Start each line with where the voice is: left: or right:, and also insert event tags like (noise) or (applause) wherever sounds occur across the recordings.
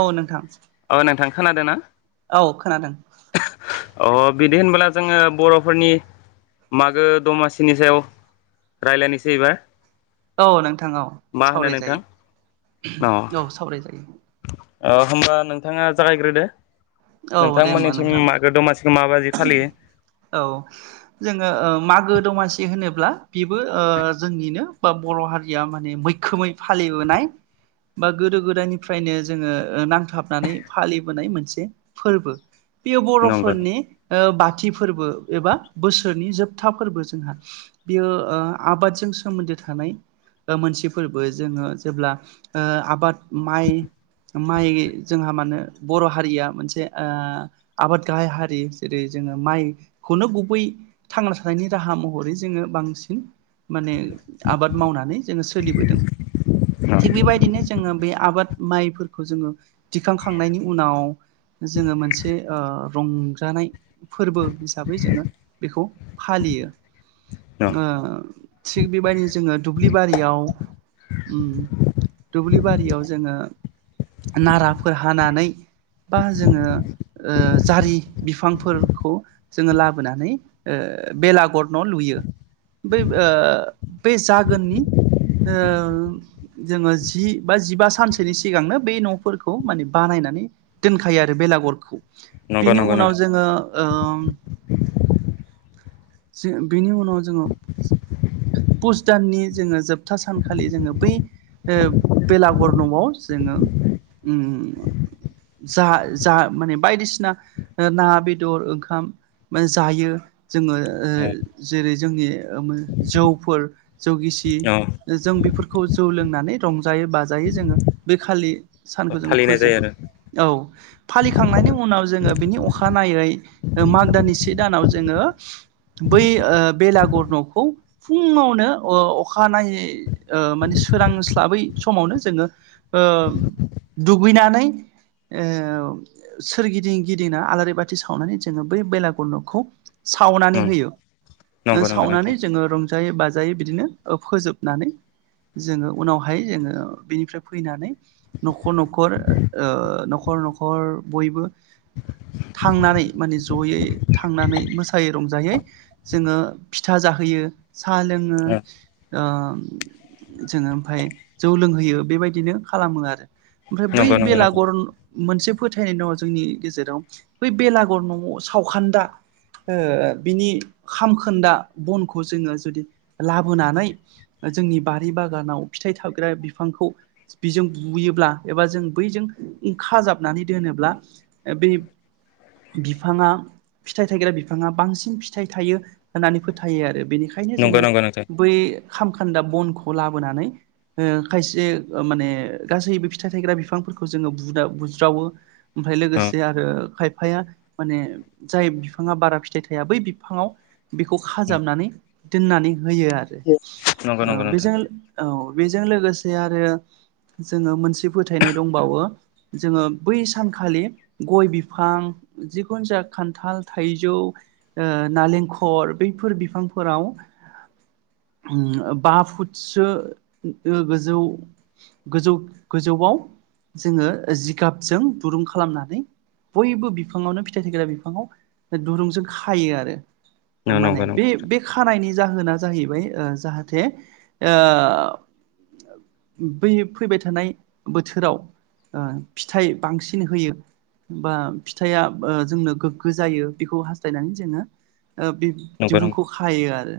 right: औ नोंथां
left: अ नोंथां खोनादों ना
right: औ खोनादों
left: अ बिदि होनबोला जोङो बर'फोरनि मागो दमासिनि सायाव राय्लायनोसै एबार
right: औ नोंथां औ
left: मा होनो नोंथां
right: सावरायजायो औ सावरायजायो।
left: अ होमबा नोंथाङा जागायग्रोदो।
right: औ दे होमबा
left: नोंथांमोननिसिम
right: नोंथां
left: मागो दमासि
right: औ जोङो ओ मागो दमासि होनो ब्ला बेबो ओ जोंनिनो बा बर' हारिया माने मैखोमै फालिबोनाय बा गोदो गोदायनिफ्रायनो जोङो नांथाबनानै फालिबोनाय मोनसे फोर्बो। बेयो
left: नंगौ
right: बर'फोरनि बाथि फोरबो एबा बोसोरनि जोबथा फोरबो जोंहा बेयो ओ आबादजों सोमोन्दो थानाय ओ मोनसे फोरबो जोङो जेब्ला ओ आबाद माइ माइ जोंहा माहोनो बर' हारिया मोनसे ओ आबाद गाहाय हारि। जेरै जोङो माइखौनो गुबै थांना थानायनि राहा महरै जोङो बांसिन माने आबाद मावनानै जोङो सोलिबोदों थिग
left: न
right: बेबायदिनो जोङो बे आबाद माइफोरखौ जोङो दिखांखांनायनि उनाव जोङो मोनसे ओ रंजानाय फोरबो हिसाबै जोङो बेखौ फालियो ओ थिग बेबायदिनो जोङो दुब्लि बारियाव दुब्लिारि जोङो नाराफोर हानानै बा जोङो ओ जा फांफोरखौ जोङो लाबोनानै ओ बेलागर न' लुयो बै ओ बे जागोननि ओं जोङो जि बा जिबा सानसेनि सिगांनो बे न'फोरखौ माने बानायनानै दोनखायो आरो बेलागरखौ।
left: नंगौ
right: बिनि
left: नंगौ नो
right: (inaudible) ना बेदर ओंखाम जायो जोङो ओ जेरै जोंनि जौफोर। जौगिसि
left: औ
right: जों बेफोर खौ जौ लोंनानै रंजायो बाजायो जोङो बे खालि। सानखौ जोङो
left: फालिनाय जायो
right: फोजोबो
left: आरो
right: औ फालिखांनायनि उनाव जोङो। बिनि अखा नायै माग दाननि से दानाव जोङो बै ओ बेलागर न'खौ फुङावनो ओ अखानायै ओ माने सोरांस्लाबै समावनो ओ जोङो दुगैनानै ओ सोरगिदिं गिदिंना आला बाथि सावनानै जोङो बै बेलागुर नखौ सावनानै होयो। ओ
left: नंगौ नंगौ नोंथां
right: सावनानै जोङो रंजा जायै बाजायै बिदिनो फोजोबनानै जोङो उनावहाय जोङो बिनिफ्राय फैनानै नखर नखर ओ नखर नखर बयबो। थांनानै माने जयै थांनानै मोसायै रंजायै जोङो फिथा जाहोयो साहा लोङो जोङो ओ जोंङो ओमफाय जौ लोंहोयो बेबायदिनो खालामो आरो। ओमफ्राय बै
left: नंगौ नंगौ नोंथां
right: बेलागुर। मोनसे फोथायनाय दङ जोंनि गेजेराव। बै बेलागर नआव सावखान्दा ओ बिनि खामखोन्दा बनखौ जोङो जुदि लाबोनानै जोंनि बारि बागानाव फिथाइ थाग्रा बिफांखौ बिजों बुयोब्ला एबा जों बैजों खाजाबनानै दोनोब्ला बे बिफाङा फिथाइ थायग्रा बिफाङा बांसिन फिथाइ थायो होननानै फोथायो आरो बेनिखा यनो
left: नंगौ
right: जोङो
left: नंगौ नोंथां
right: बै खामखान्दा बनखौ लाबोनानै ओ खायसे माने गासैबो फिथाइ थायग्रा बिफांफोरखौ जोङो बुदा बुज्रावो ओमफ्राय लोगोसे आरो खाय फाया माने जाय बिफाङा बारा फिथाइ थाया बै बिफाङाव बेखौ खाजाबनानै दोननानै होयो आरो। ओ
left: नंगौ-नंगौ नोंथां।
right: बेजों औ बेजों लोगोसे आरो जोङो मोनसे फोथायनाय दंबावो जोङो बै सानखालि गय बिफां। जिखुनु जाया खान्थाल थाइजौ ओ नालेंखर बैफोर बिफांफोराव बा फुटसो गोजौ गोजौ गोजौआव जोङो जिगाबजों दुरुं खालामनानै बयबो बिफां बिफांयावनो फिथाइ थैग्रा बिफाङाव दुरुंजों खायो आरो।
left: नंगौ
right: माने
left: नंगौ नोंथां
right: बे-बे खानायनि। जाहोना जाहैबाय ओ जाहाथे ओ बै फैबाय थानाय बोथोराव ओ फिथाइ बांसिन होयो बा फि थाइआ ओ जोंनो गोग्गो जायो बेखौ हास्थायनानै जोङो ओ बे
left: नंगौ
right: दिरुंखौ खायो आरो।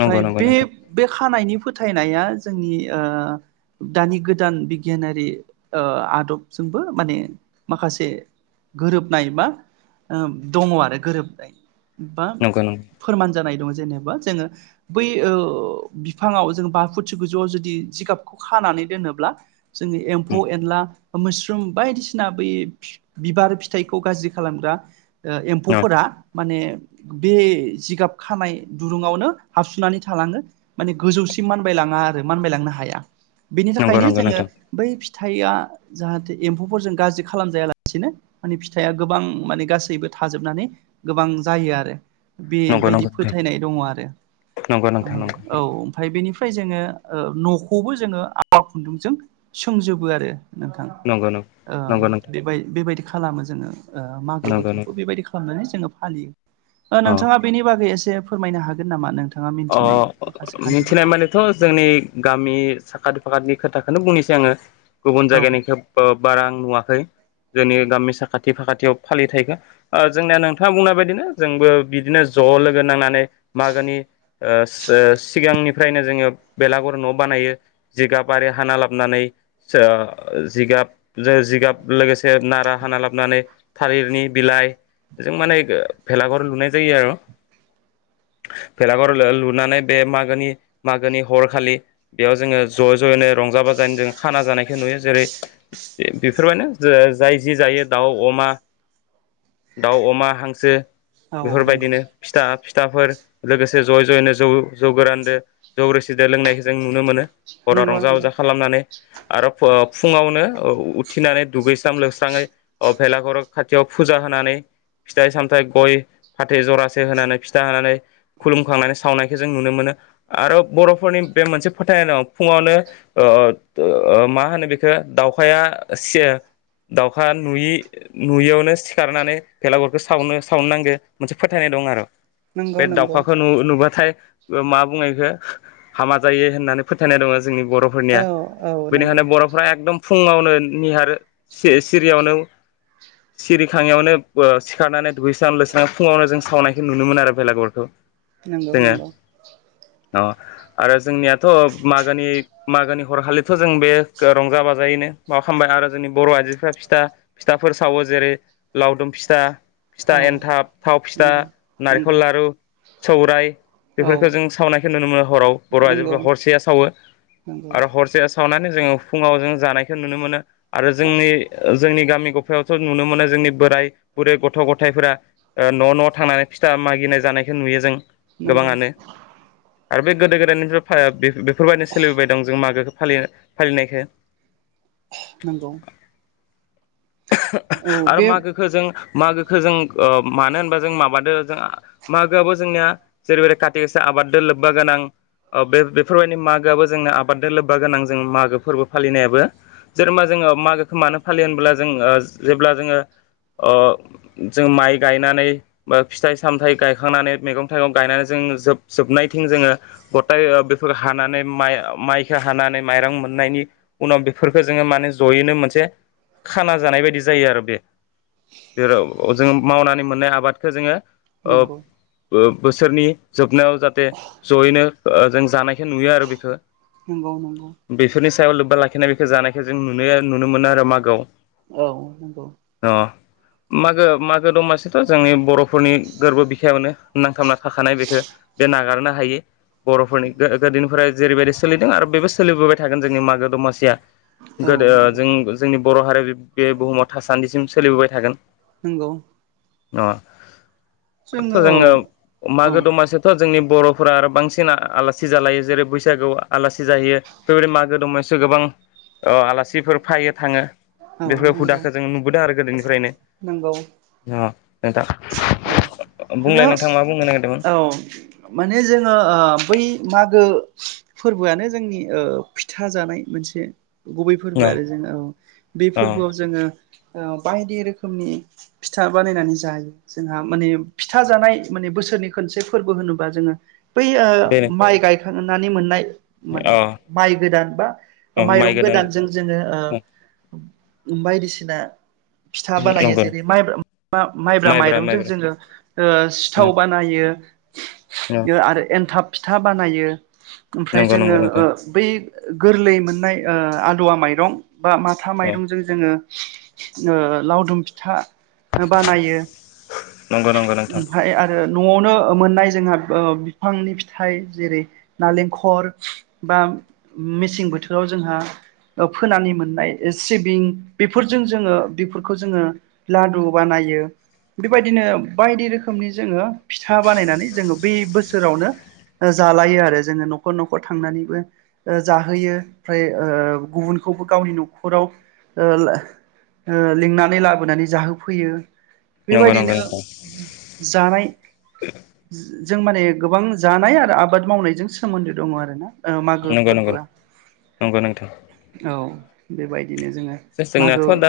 left: नंगौ नंगौ नोंथां
right: बे-बे खानायनि फो थायनाया जोंनि ओ दानि गोदान बिगियानारि ओ आदबजोंबो माने माखासे गोरोबनाय बा ओ दङ आरो गोरोबनाय। बा
left: नंगौ नंगौ
right: फोरमान जानाय दं जेनेबा जोङो बै ओ बिफांआव जों बा (unintelligible) जुदि जिगाबखौ खानानै दोनोब्ला जोङो एम्फौ एनला मोस्रोम बायदिसिना बै फि बिबार फि थाइखौ गाज्रि खालामग्रा ओ एम्फौफोरा माने बे जिगाब खानाय दुरुङावनो हाबसुनानै थालाङो माने गोजौसिम मानबायलाङा आरो मानबायलांनो हाया। बिनि
left: नंगौ
right: थाखायनो
left: नंगौ
right: जोङो
left: नोंथां
right: बै फि थाइया जाहाथे एम्फौफोरजों गाज्रि खालामजायालासिनो माने फिथाइआ गोबां माने गासैबो थाजोबनानै गोबां जायो आरो।
left: नंगौ नंगौ
right: बेबायदि
left: नोंथां
right: फोथायनाय दङ आरो
left: नंगौ
right: ओ
left: नोंथां नंगौ
right: औ ओमफ्राय बेनिफ्राय जोङो ओ न'खौबो जोङो आवा खुन्दुंजों सोंजोबो आरो नोंथां
left: नंगौ नंगौ
right: ओ
left: नंगौ नोंथां
right: बेबाय-बेबायदि खालामो जोङो ओ मागो
left: नंगौ
right: बोथोरखौ
left: नंगौ
right: बेबायदि खालामनानै जोङो फालियो
left: अ
right: नोंथाङा बेनि बागै एसे फोरमायनो हागोन नामा नोंथ
left: अ मिथिनाय मानेथ' जोंनि गामि साखाथि फाखाथि खोथाखौनो बुंनोसै आङो गुबुन
right: औ
left: जायगानि खोब बारा नुवाखै जोंनि गामि साखाथि फाखाथियाव फालिथायाइखौ जोंनिया नोंथाङा बुंनाय बायदिनो जोंबो बिदिनो ज' लोगो नांनानै मागोनि ओस ओस सिगांनिफ्रायनो जोङो बेलागुर न' बानायो जिगाब आरि हाना लाबोनानै ओ जिगाब जिगाब लोगोसे नारा हाना लाबोनानै थालिरनि बिलाइ जों माने भेलागुर लुनाय जायो आरो भेलागुर लो-लुनानै बे मागोनि मागोनि हरखालि बेयाव जोङो ज' ज'यैनो रंजा बाजायै जों खाना जानायखौ नुयो जेरै- बेफोरबायनो जौ जाय जि जायो दाउ अमा दाउ अमा हांसो
right: औ नंगौ
left: बेफोरबायदिनो फिथा फि थाफोर लोगोसे ज'यै ज'यैनो जौ जौ गोरानदो जों जौ रोसिदो लोंनायखौ जों नुनो मोनो। हराव
right: नंगौ
left: रंजा बाजा खालामनानै आरो फो-फुङावनो उ-उथिनानै दुगैस्रां लोबस्राङै ओ भेलागुर खाथियाव फुजा होनानै फिथाइ सामथाइ गय फाथै जरासे होनानै फिथा होनानै माने सावनायखौ जों नुनो मोनो आरो बर'फोरनि बे मोनसे फोथायनाय दं फुङावनो ओ ओ मा होनो बेखौ दावउखाया सिया दाउखा नुयि नुयियावनो सिखारनानै भेलागुरखौ सावनो सावनो नांगो मोनसे फोथायनाय दं आरो।
right: नंगौ नंगौ
left: खाखौ नु-नुबाथाय ओ मा बुङो इखौ हामा जायो होननानै फोथायनाय दङ। जोंनि
right: औ
left: बर'फोरनिया
right: औ नंगौ
left: बेनिखायनो बर'फ्रा एकदम। फुङावनो निहार सिरियावनो सिरिखाङियावनो सिखारनानै दुइैस्रां लुस्रांनानै फुङावनो जों सावनायखौ नुनो मोनो आरो बेलागुरखौ।
right: नंगौ
left: जोङो
right: नंगौ।
left: अ आरो जोंनियाथ' मागोनि मागोनि हरखालिथ' जों बे रंजा बाजायैनो माबा खालामबाय आरो जोंनि बर' आइजोफ्रा फिथा फिथाफोर सावो जेरै लावदुम फिथा।
right: औ
left: फिथा एन्थाब थाव फिथा
right: नंगौ नंगौ
left: नारेंखल लारु। सौरायाइ
right: औ
left: बेफोरखौ जों सावनायखौ नुनो मोनो हराव बर'
right: नंगौ
left: आइजोफोरखौ हरसेया सावो
right: नंगौ
left: आरो हरसेया सावनाय। जोङो फुङाव जों जानायखौ नुनो मोनो। आरो
right: औ
left: जोंनि जोंनि। गामि गफायावथ' नुनो मोनो जोंनि बोराय बुरै गथ' गथायफोरा न' न'आव थांनानै फिथा मागिनाय जानाय। बेखौ नुयो जों।
right: नंगौ
left: गोबाङानो। आरो बे गोदो गोदायनिफ्राय। बेफोरबायदिनो सोलिबोबाय दं जों मागोखौ। फालिया फालिनायखौ
right: नंगौ औ
left: (unintelligible) आरो
right: बे
left: मागोखौ जों मागोखौ जों ओ मानो होनबा जों माबादो जों मागोआबो जोंनिया जेरैबायै खाथिगासा आबादजों लोब्बा गोनां ओ बे बेफोरबायदि मागोआबो जोंनिया आबादजों लोब्बा गोनां जों मागो फोरबो फालिनायाबो जेनेबा जोङो मागोखौ मानो फालियोब्ला ज जों जेब्ला जोङो ओ जों माइ गायनानै बा फिथाइ सामथ गायखांनानै मैगं थाइगं गायनानै जों जोब जोबनाय थिं जोङो गथाय बेफोरखौ हानानै माइ माइखौ हानानै माइरं मोननायनि उनाव बेफोरखौ जोङो माने जयैनो मोनसे खाना जानाय बायदि जायो आरो बे जिराव जोङो मावनानै मोननाय आबादखौ जोङो आ
right: नंगौ
left: बो बोसोरनि जोबनायाव जाहाथे सयैनो ओ जों जानाय नुयो आरो बेखौ
right: नंगौ नंगौ
left: बेफोरनि सा सायाव लोब्बा लाखिनाय बेखौ जानायखौ जों नुनो नु मोनो आरो मागोआव।
right: औ नंगौ।
left: माग म दमासिथ' जोंनि बर'फोरनि गोरबो बिखायायावानो नांथाबना थाखानाय बेखौ बे नागारनो हायो हायो बर'फोरनि गो गोदोनिफ्राय जेरैबायदि सोलिदों आरो बेबो सोलिबोबाय थागोन जोंनि मागो दमासिया
right: औ
left: गोदो
right: नंगौ
left: जों जोंनि बर' हारि बे बुहुमाव थासान्दिसिम सोलिबोबाय थागोन
right: नंगौ
left: अ आरोथ' जोङो
right: औ
left: मागो दमासिथ' जोंनि बर'फोरा आरो बांसिन आ आलासि जालायो जेरै बैसागो आलासि जाहैयो बेबायदि मागो दंसो गोबां आलासिफोर फैयो थाङो
right: औ
left: बे
right: नंगौ
left: हुदाखौ जों नुबोदों आरो
right: नंगौ
left: गोदोनिफ्रायनो नोंथां
right: औ जोङो
left: बुंलाय नोंथां मा बुंनो नागिरदोंमोन
right: औ माने जोङो ओ बै मागो फोरबोआनो जोंनि ओ फिथा जानाय मोनसे गुबै
left: अ
right: फोरबो आरो जोङो औ बे
left: अ
right: फोरबोआव जोङो ओ बायदि रोखोमनि फिथा बानायनानै जायो जोंहा माने फिथा जानाय माने बोसोरनि खनसे फोरबो होनोबा जोङो बै
left: बेनो
right: ओ माइ गाय नुनानै मोननाय
left: अ
right: माने माइ गोदान बा
left: अ माइ
right: माइरं
left: गोदान
right: गोदानजों जोङो ओ बायदिसिना फिथा बानायो
left: नंगौ
right: जेरै मा माइब्रा माइ
left: माइब्रा
right: माइरंजों
left: माइब्रा
right: जोङो ओ सिथाव बानायो बे आरो एनथाब फिथा बानायो ओमफ्राय
left: नंगौ नंगौ
right: जोङो
left: नोंथां
right: बै गोरलै मोननाय ओ आदुवा माइरं बा माथा माइरंजों जोङो ओ लावदुम फिथा बानायो
left: नंगौ नंगौ नोंथां
right: ओमफाय आरो न'आवनो ओ मोननाय जोंहा बिफांनि फिथाइ जेरै नालेंखर बा मेसें बोथोराव जोंहा फोनानै मोननाय सिबिं बेफोरजों जोङो बेफोरखौ जोङो लादु बानायो बेबाय दिनो बायदि रोखोमनि जोङो फिथा बानायनानै जोङो बै बोसोरावनो जालायो आरो जोङो न'खर न'खर थांनानैबो ओ जाहोयो ओमफ्राय ओ गुबुनखौबो गावनि न'खराव ओ लिंनानै लाबोनानै जाहोफैयो
left: नंगौ नंगौ नोंथां
right: बेबायदिनो हेल'
left: नंगौ
right: जानाय सो जों माने गोबां जानाय आरो आबाद मावनायजों सोमोन्दो दङ आरो ना ओ मागो
left: नंगौ
right: फोरबोआ औ बेबायद
left: जो जोंनाथ' दा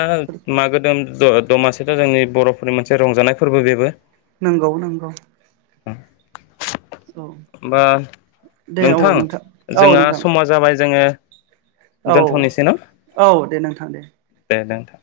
left: मागो दोम द दमासिथ' जोंनि बर'फोरनि मोनसे रंजानाय फोरबो बेबो।
right: नोंगौ नोंगौ।
left: बा
right: दे औ
left: नोंथां
right: औ
left: जोंहा
right: नोंथां
left: समा जाबाय जोङो
right: औ
left: दोनथ'नोसै न'
right: औ दे नोंथां दे
left: दे नोंथां